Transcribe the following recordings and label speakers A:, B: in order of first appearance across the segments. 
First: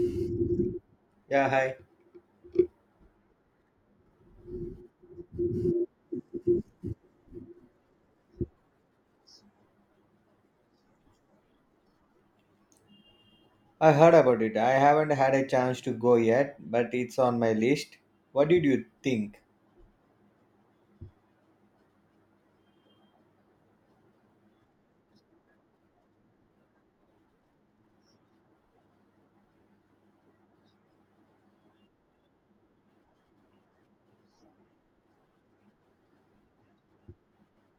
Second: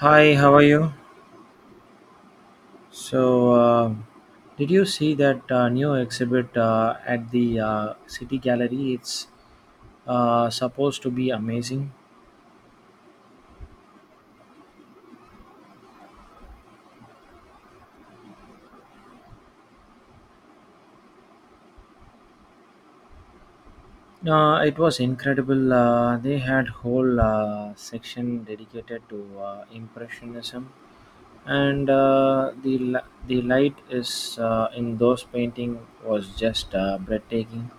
A: Hi, how are you?
B: Yeah, hi.
A: So, did you see that new exhibit at the City Gallery? It's supposed to be amazing.
B: I heard about it. I haven't had a chance to go yet, but it's on my list. What did you think?
A: It was incredible. They had whole section dedicated to impressionism, and the light is in those painting was just breathtaking.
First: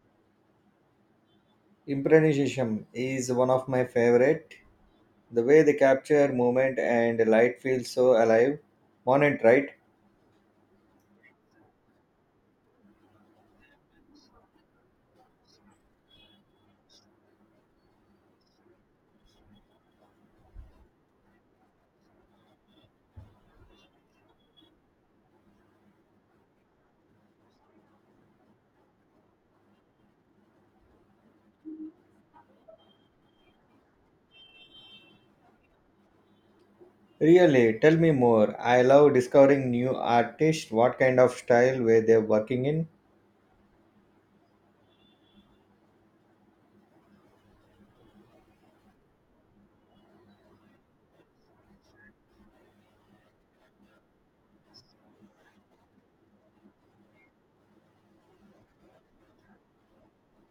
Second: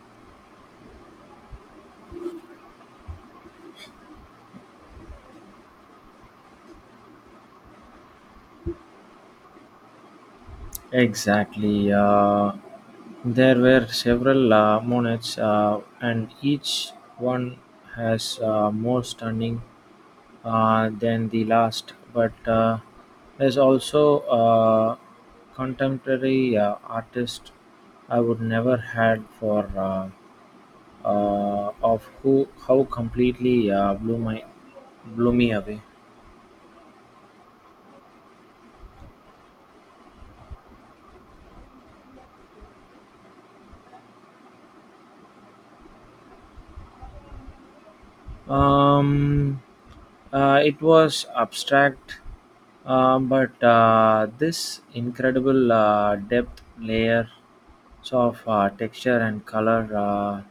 B: Improvisation is one of my favorite. The way they capture movement and light feels so alive. On it, right?
A: Exactly. There were several monets, and each one has more stunning than the last. But there's also contemporary artist I would never had for of who how completely blew me away.
B: Really, tell me more. I love discovering new artists. What kind of style were they working in?
A: Um, it was abstract, but this incredible depth layers of texture and color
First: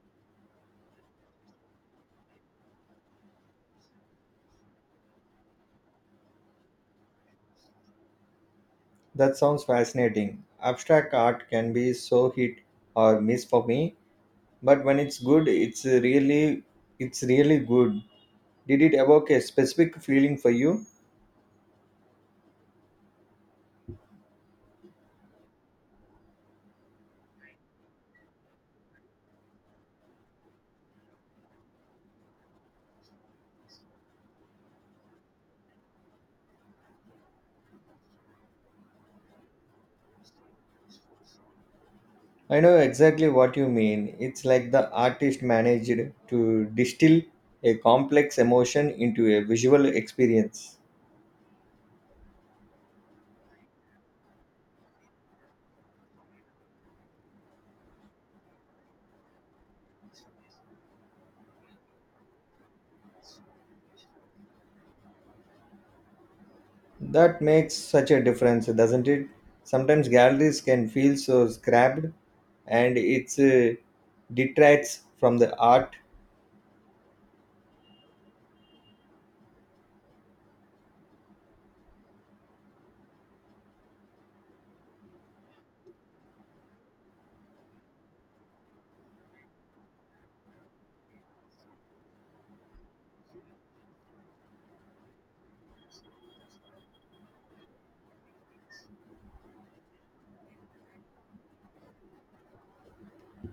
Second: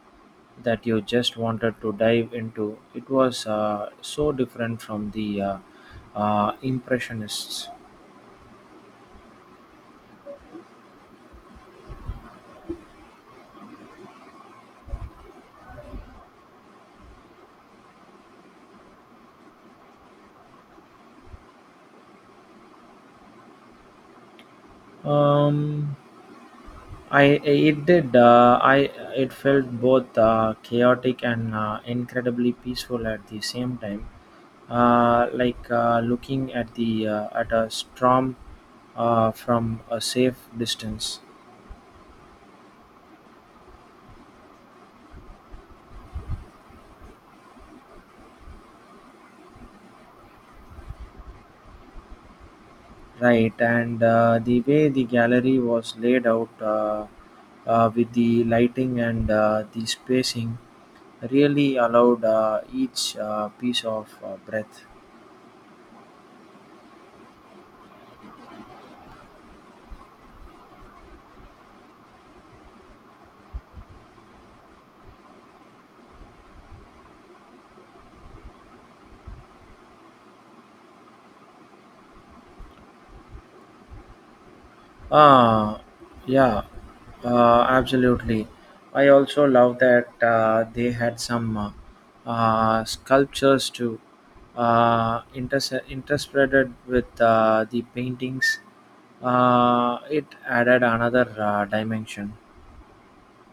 A: that you just wanted to dive into. It was so different from the impressionists.
B: That sounds fascinating. Abstract art can be so hit or miss for me, but when it's good, it's really good. Did it evoke a specific feeling for you?
A: Um, I it did. I it felt both chaotic and incredibly peaceful at the same time, like looking at the at a storm from a safe distance.
B: I know exactly what you mean. It's like the artist managed to distill a complex emotion into a visual experience.
A: Right, and the way the gallery was laid out, with the lighting and the spacing really allowed each piece of breath.
B: That makes such a difference, doesn't it? Sometimes galleries can feel so scrapped and it's detracts from the art.
A: Ah, yeah, absolutely. I also love that they had some sculptures too, interspreaded with the paintings. It added another dimension.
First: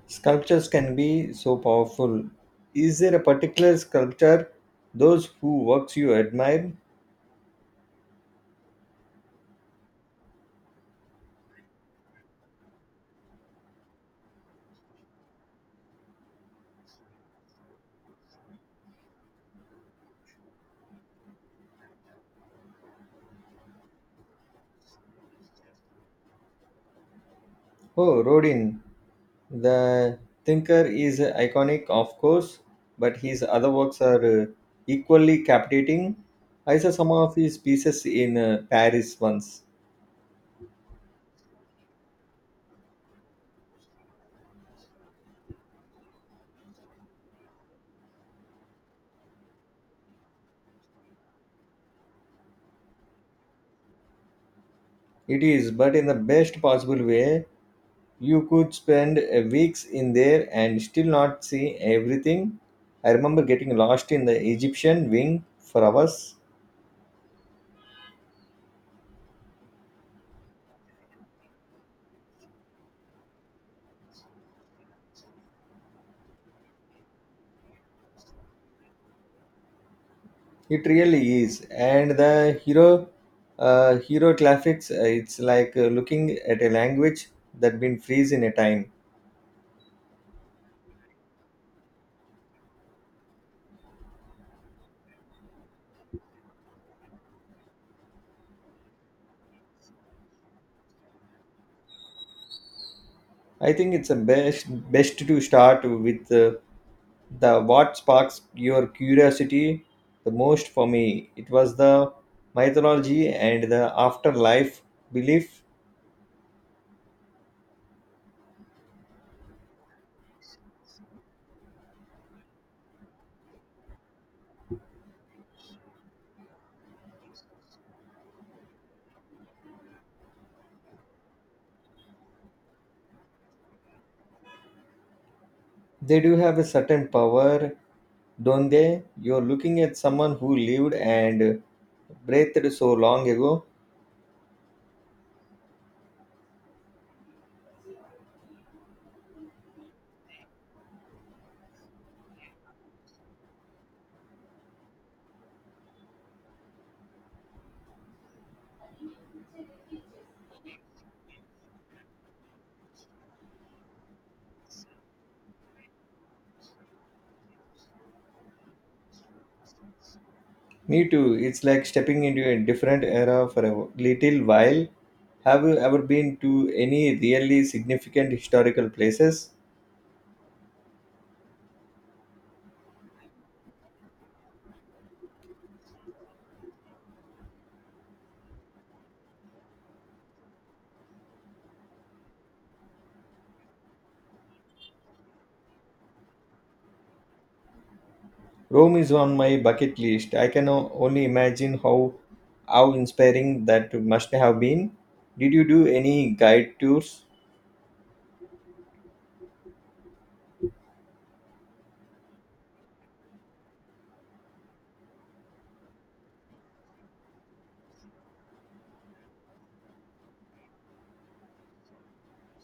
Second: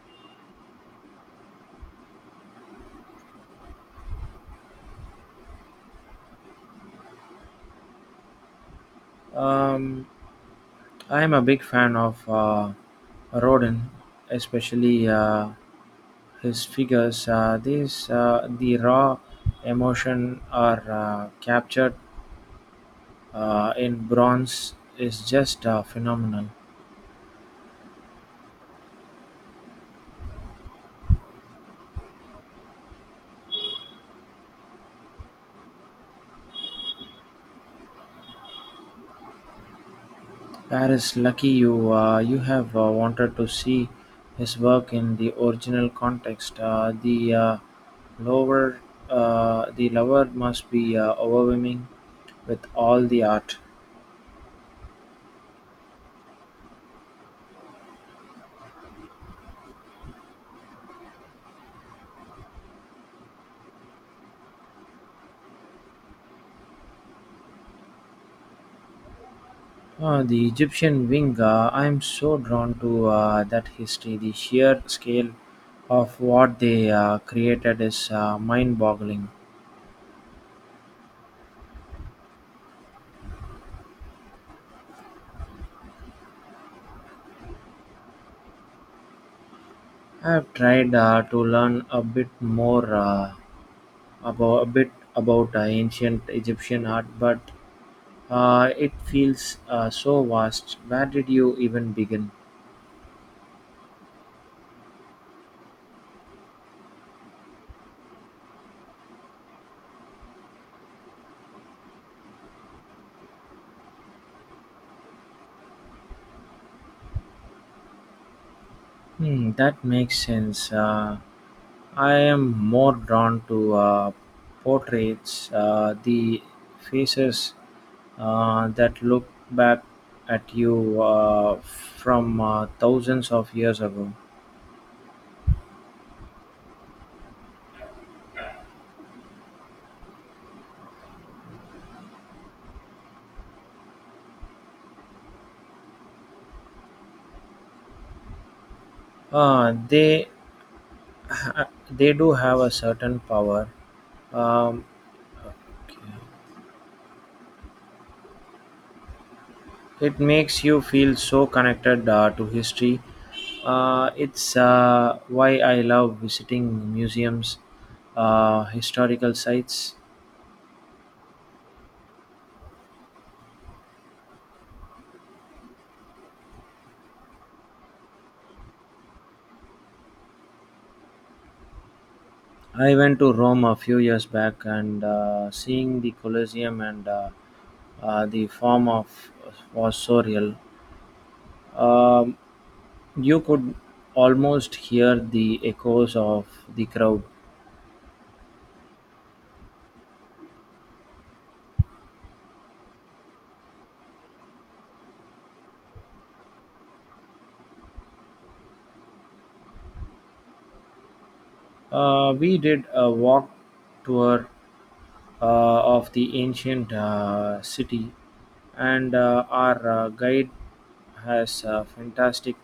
B: Sculptures can be so powerful. Is there a particular sculptor, those who works you admire?
A: Um, I am a big fan of Rodin, especially his figures. The raw emotion are captured in bronze is just a phenomenon.
B: Oh, Rodin, The Thinker is iconic, of course, but his other works are equally captivating. I saw some of his pieces in Paris once.
A: Paris, lucky you, you have wanted to see his work in the original context. Lower, the lower must be overwhelming with all the art.
B: It is, but in the best possible way. You could spend weeks in there and still not see everything. I remember getting lost in the Egyptian wing for hours.
A: The Egyptian wing, I am so drawn to that history. The sheer scale of what they created is mind boggling.
B: It really is, and the hero graphics. It's like looking at a language that been freeze in a time.
A: I've tried to learn a bit about ancient Egyptian art, but it feels so vast. Where did you even begin?
B: I think it's the best to start with the what sparks your curiosity the most for me. It was the mythology and the afterlife belief.
A: Hmm, that makes sense. I am more drawn to portraits, the faces that look back at you from thousands of years ago.
B: They do have a certain power, don't they? You're looking at someone who lived and breathed so long ago.
A: They ha- they do have a certain power. Um, it makes you feel so connected to history. It's why I love visiting museums, historical sites.
B: Me too. It's like stepping into a different era for a little while. Have you ever been to any really significant historical places?
A: I went to Rome a few years back, and seeing the Colosseum and the form of was so real. Um, you could almost hear the echoes of the crowd.
B: Rome is on my bucket list. Only imagine how inspiring that must have been. Did you do any guide tours?
A: We did a walk tour of the ancient city, and our guide has fantastic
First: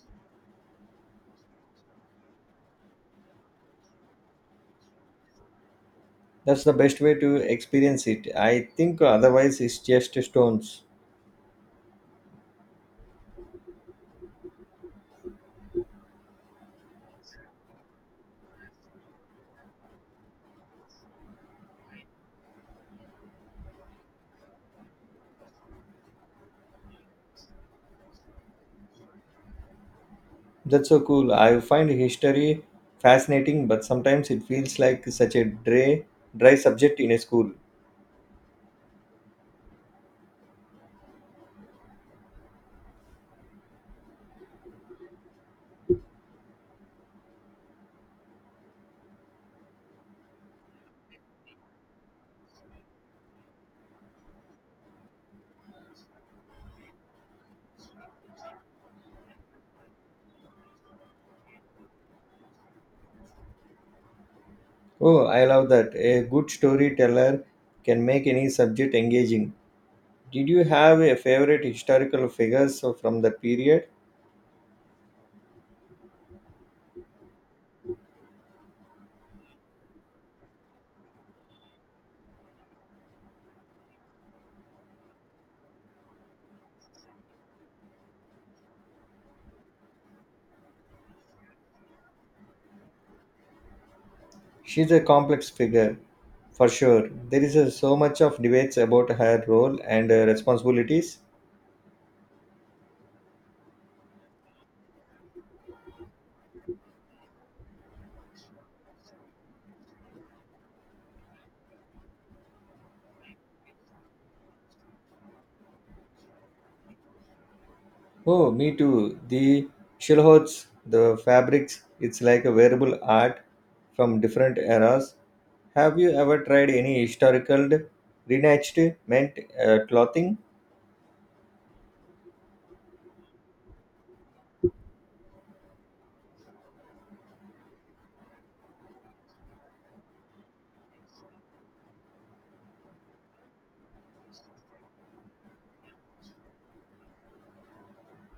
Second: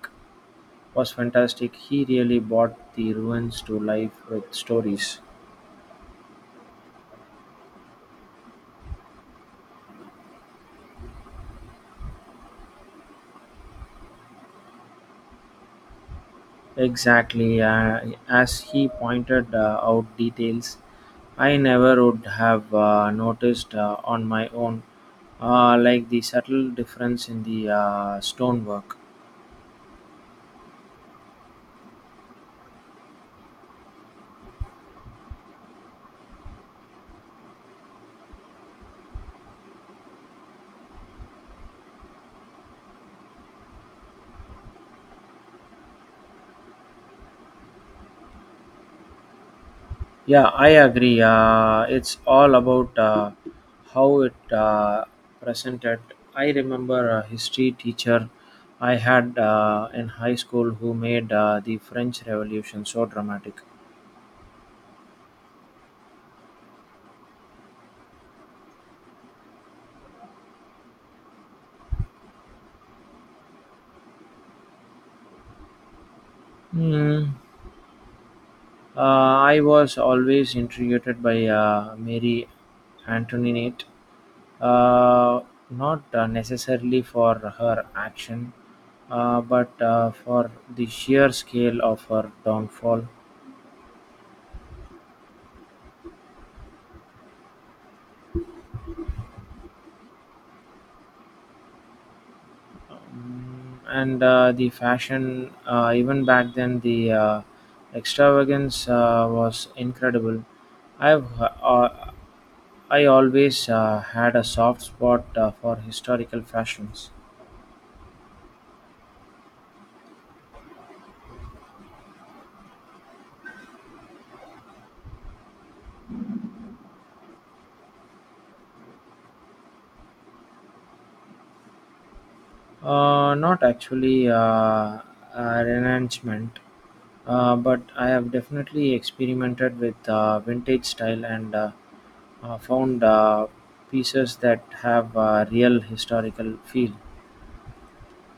A: was fantastic. He really brought the ruins to life with stories.
B: That's the best way to experience it. I think otherwise it's just stones.
A: Exactly, as he pointed out details I never would have noticed on my own, like the subtle difference in the stonework.
B: That's so cool. I find history fascinating, but sometimes it feels like such a dry subject in a school.
A: Yeah, I agree. It's all about how it presented. I remember a history teacher I had in high school who made the French Revolution so dramatic.
B: Oh, I love that. A good storyteller can make any subject engaging. Did you have a favorite historical figures from that period?
A: Hmm. I was always intrigued by Mary Antoinette, uh, not necessarily for her action, but for the sheer scale of her downfall.
B: She's a complex figure, for sure. There is so much of debates about her role and responsibilities.
A: And the fashion, even back then the extravagance was incredible. i've uh, uh, I always had a soft spot for historical fashions.
B: Oh, me too. The shilhots, the fabrics, it's like a wearable art from different eras. Have you ever tried any historical reenactment clothing?
A: Not actually a renouncement, but I have definitely experimented with vintage style and found pieces that have a real historical feel.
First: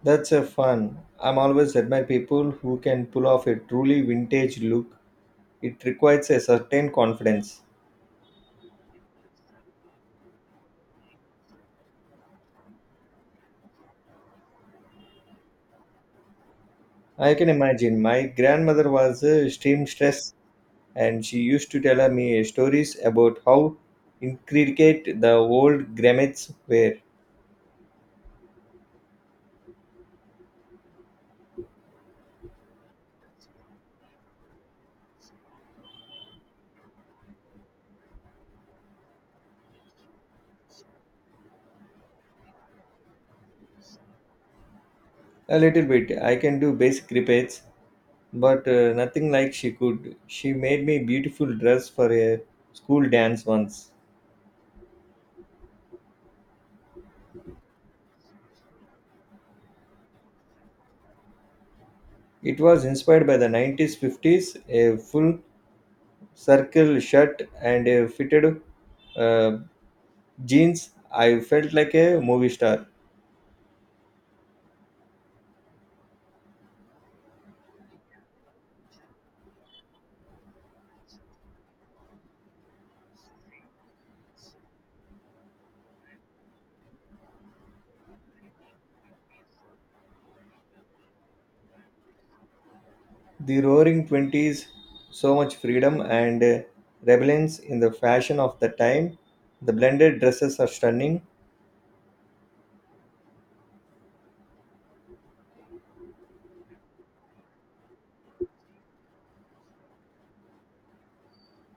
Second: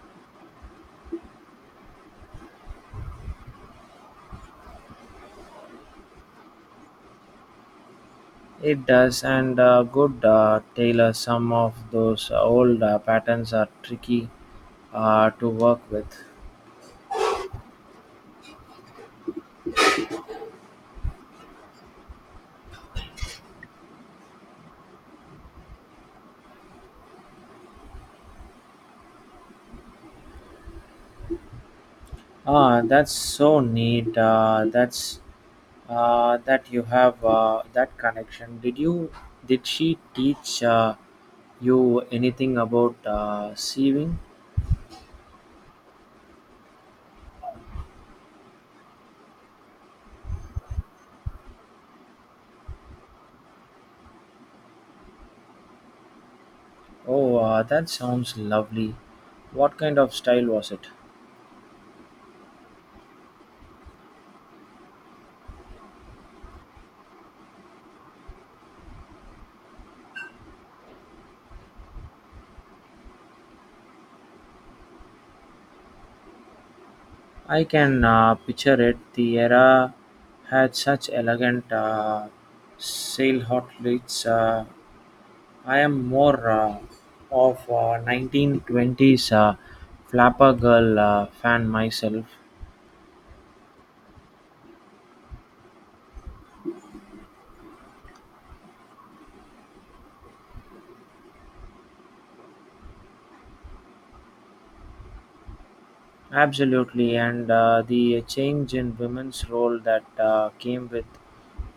B: That's a fun. I'm always admire people who can pull off a truly vintage look. It requires a certain confidence.
A: It does, and a good tailor. Some of those old patterns are tricky to work with.
B: I can imagine. My grandmother was a seamstress and she used to tell me stories about how intricate the old grommets were.
A: Ah, that's so neat. That you have that connection. Did she teach you anything about sewing?
B: A little bit. I can do basic repairs, but nothing like she could. She made me beautiful dress for a school dance once.
A: Oh, that sounds lovely. What kind of style was it?
B: It was inspired by the 90s 50s, a full circle shirt and a fitted uh, jeans. I felt like a movie star.
A: I can picture it. The era had such elegant silhouettes. I am more of 1920s flapper girl fan myself.
B: The Roaring Twenties, so much freedom and rebellions in the fashion of the time. The blended dresses are stunning.
A: Absolutely, and the change in women's role that came with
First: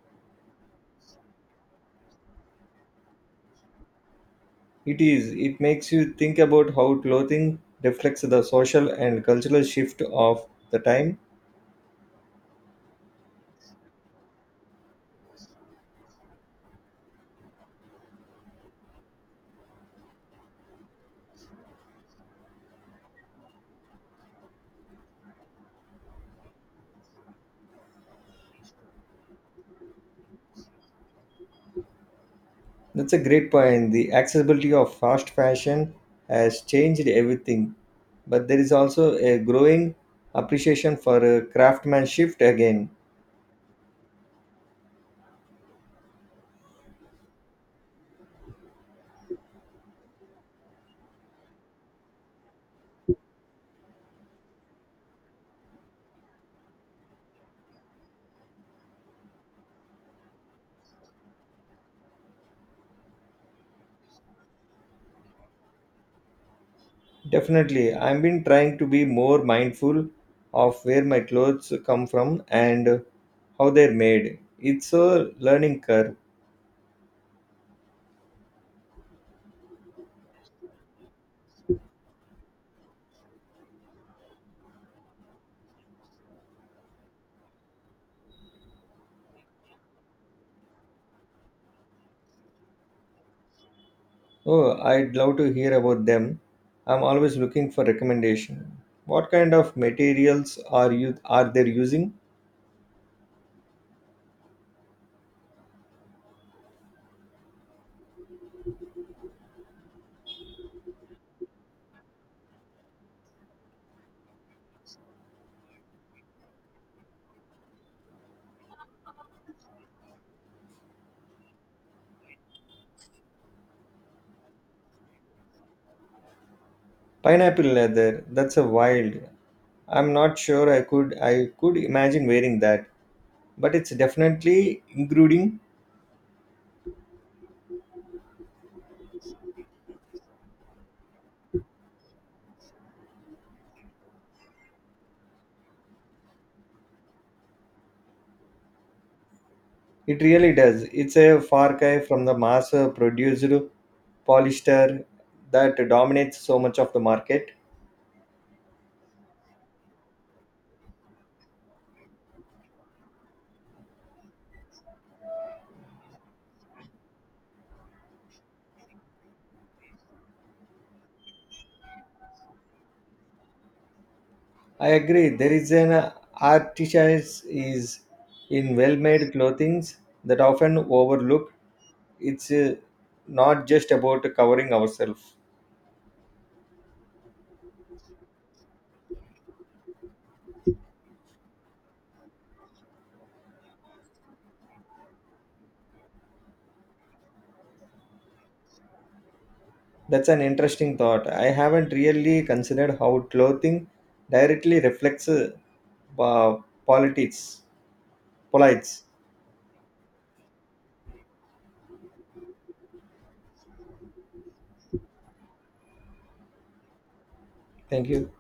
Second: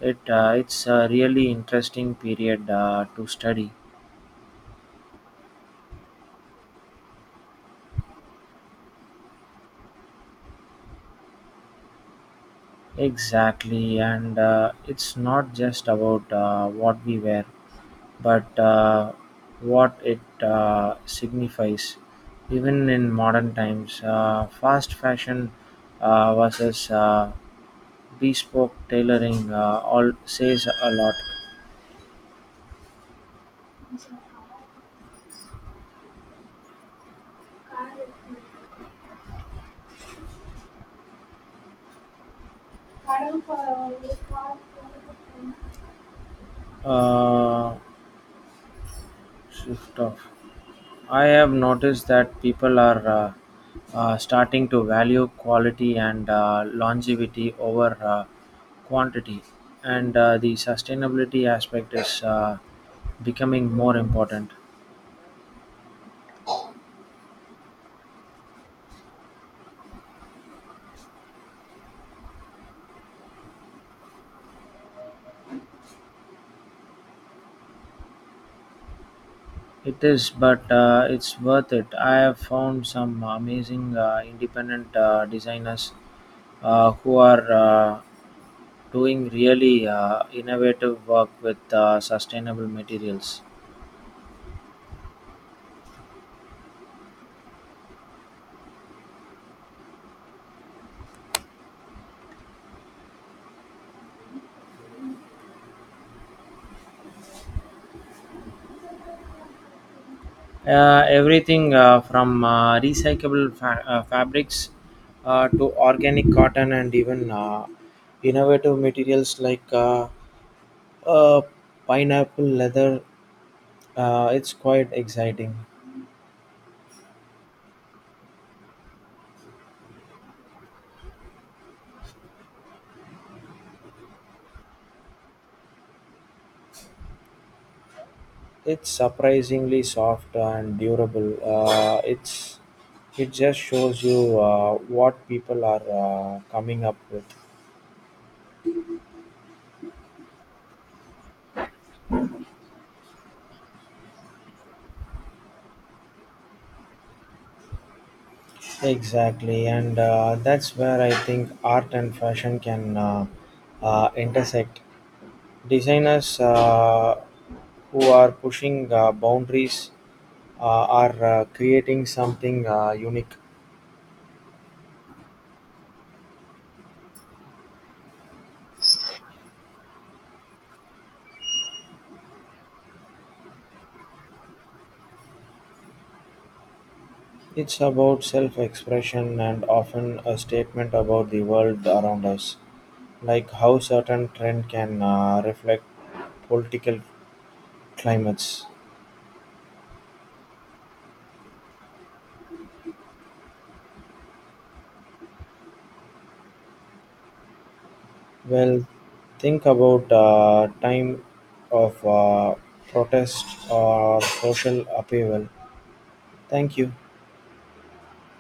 A: it. It's a really interesting period to study.
B: It is. It makes you think about how clothing reflects the social and cultural shift of the time.
A: Exactly, and it's not just about what we wear but what it signifies, even in modern times. Fast fashion versus bespoke tailoring all says a lot.
B: That's a great point. The accessibility of fast fashion has changed everything, but there is also a growing appreciation for craftsmanship again.
A: Uh, Shift off. I have noticed that people are starting to value quality and longevity over quantity, and the sustainability aspect is becoming more important.
B: Definitely. I've been trying to be more mindful of where my clothes come from and how they're made. It's a learning curve.
A: It is, but it's worth it. I have found some amazing independent designers who are doing really innovative work with sustainable materials.
B: Oh, I'd love to hear about them. I'm always looking for recommendation. What kind of materials are they using?
A: Everything from recyclable fabrics to organic cotton and even innovative materials like uh, pineapple leather. It's quite exciting.
B: Pineapple leather. That's a wild. I'm not sure I could imagine wearing that, but it's definitely intruding.
A: It's surprisingly soft and durable. It just shows you what people are coming up with.
B: It really does. It's a far cry from the mass produced polyester that dominates so much of the market.
A: Exactly, and that's where I think art and fashion can intersect. Designers who are pushing boundaries are creating something unique.
B: I agree. There is an artisan is in well-made clothing that often overlook. It's not just about covering ourselves.
A: It's about self expression and often a statement about the world around us, like how certain trend can reflect political climates.
B: That's an interesting thought. I haven't really considered how clothing directly reflects politics.
A: Well,
B: Polites.
A: think about time of protest or social upheaval. Thank you.
B: Thank you.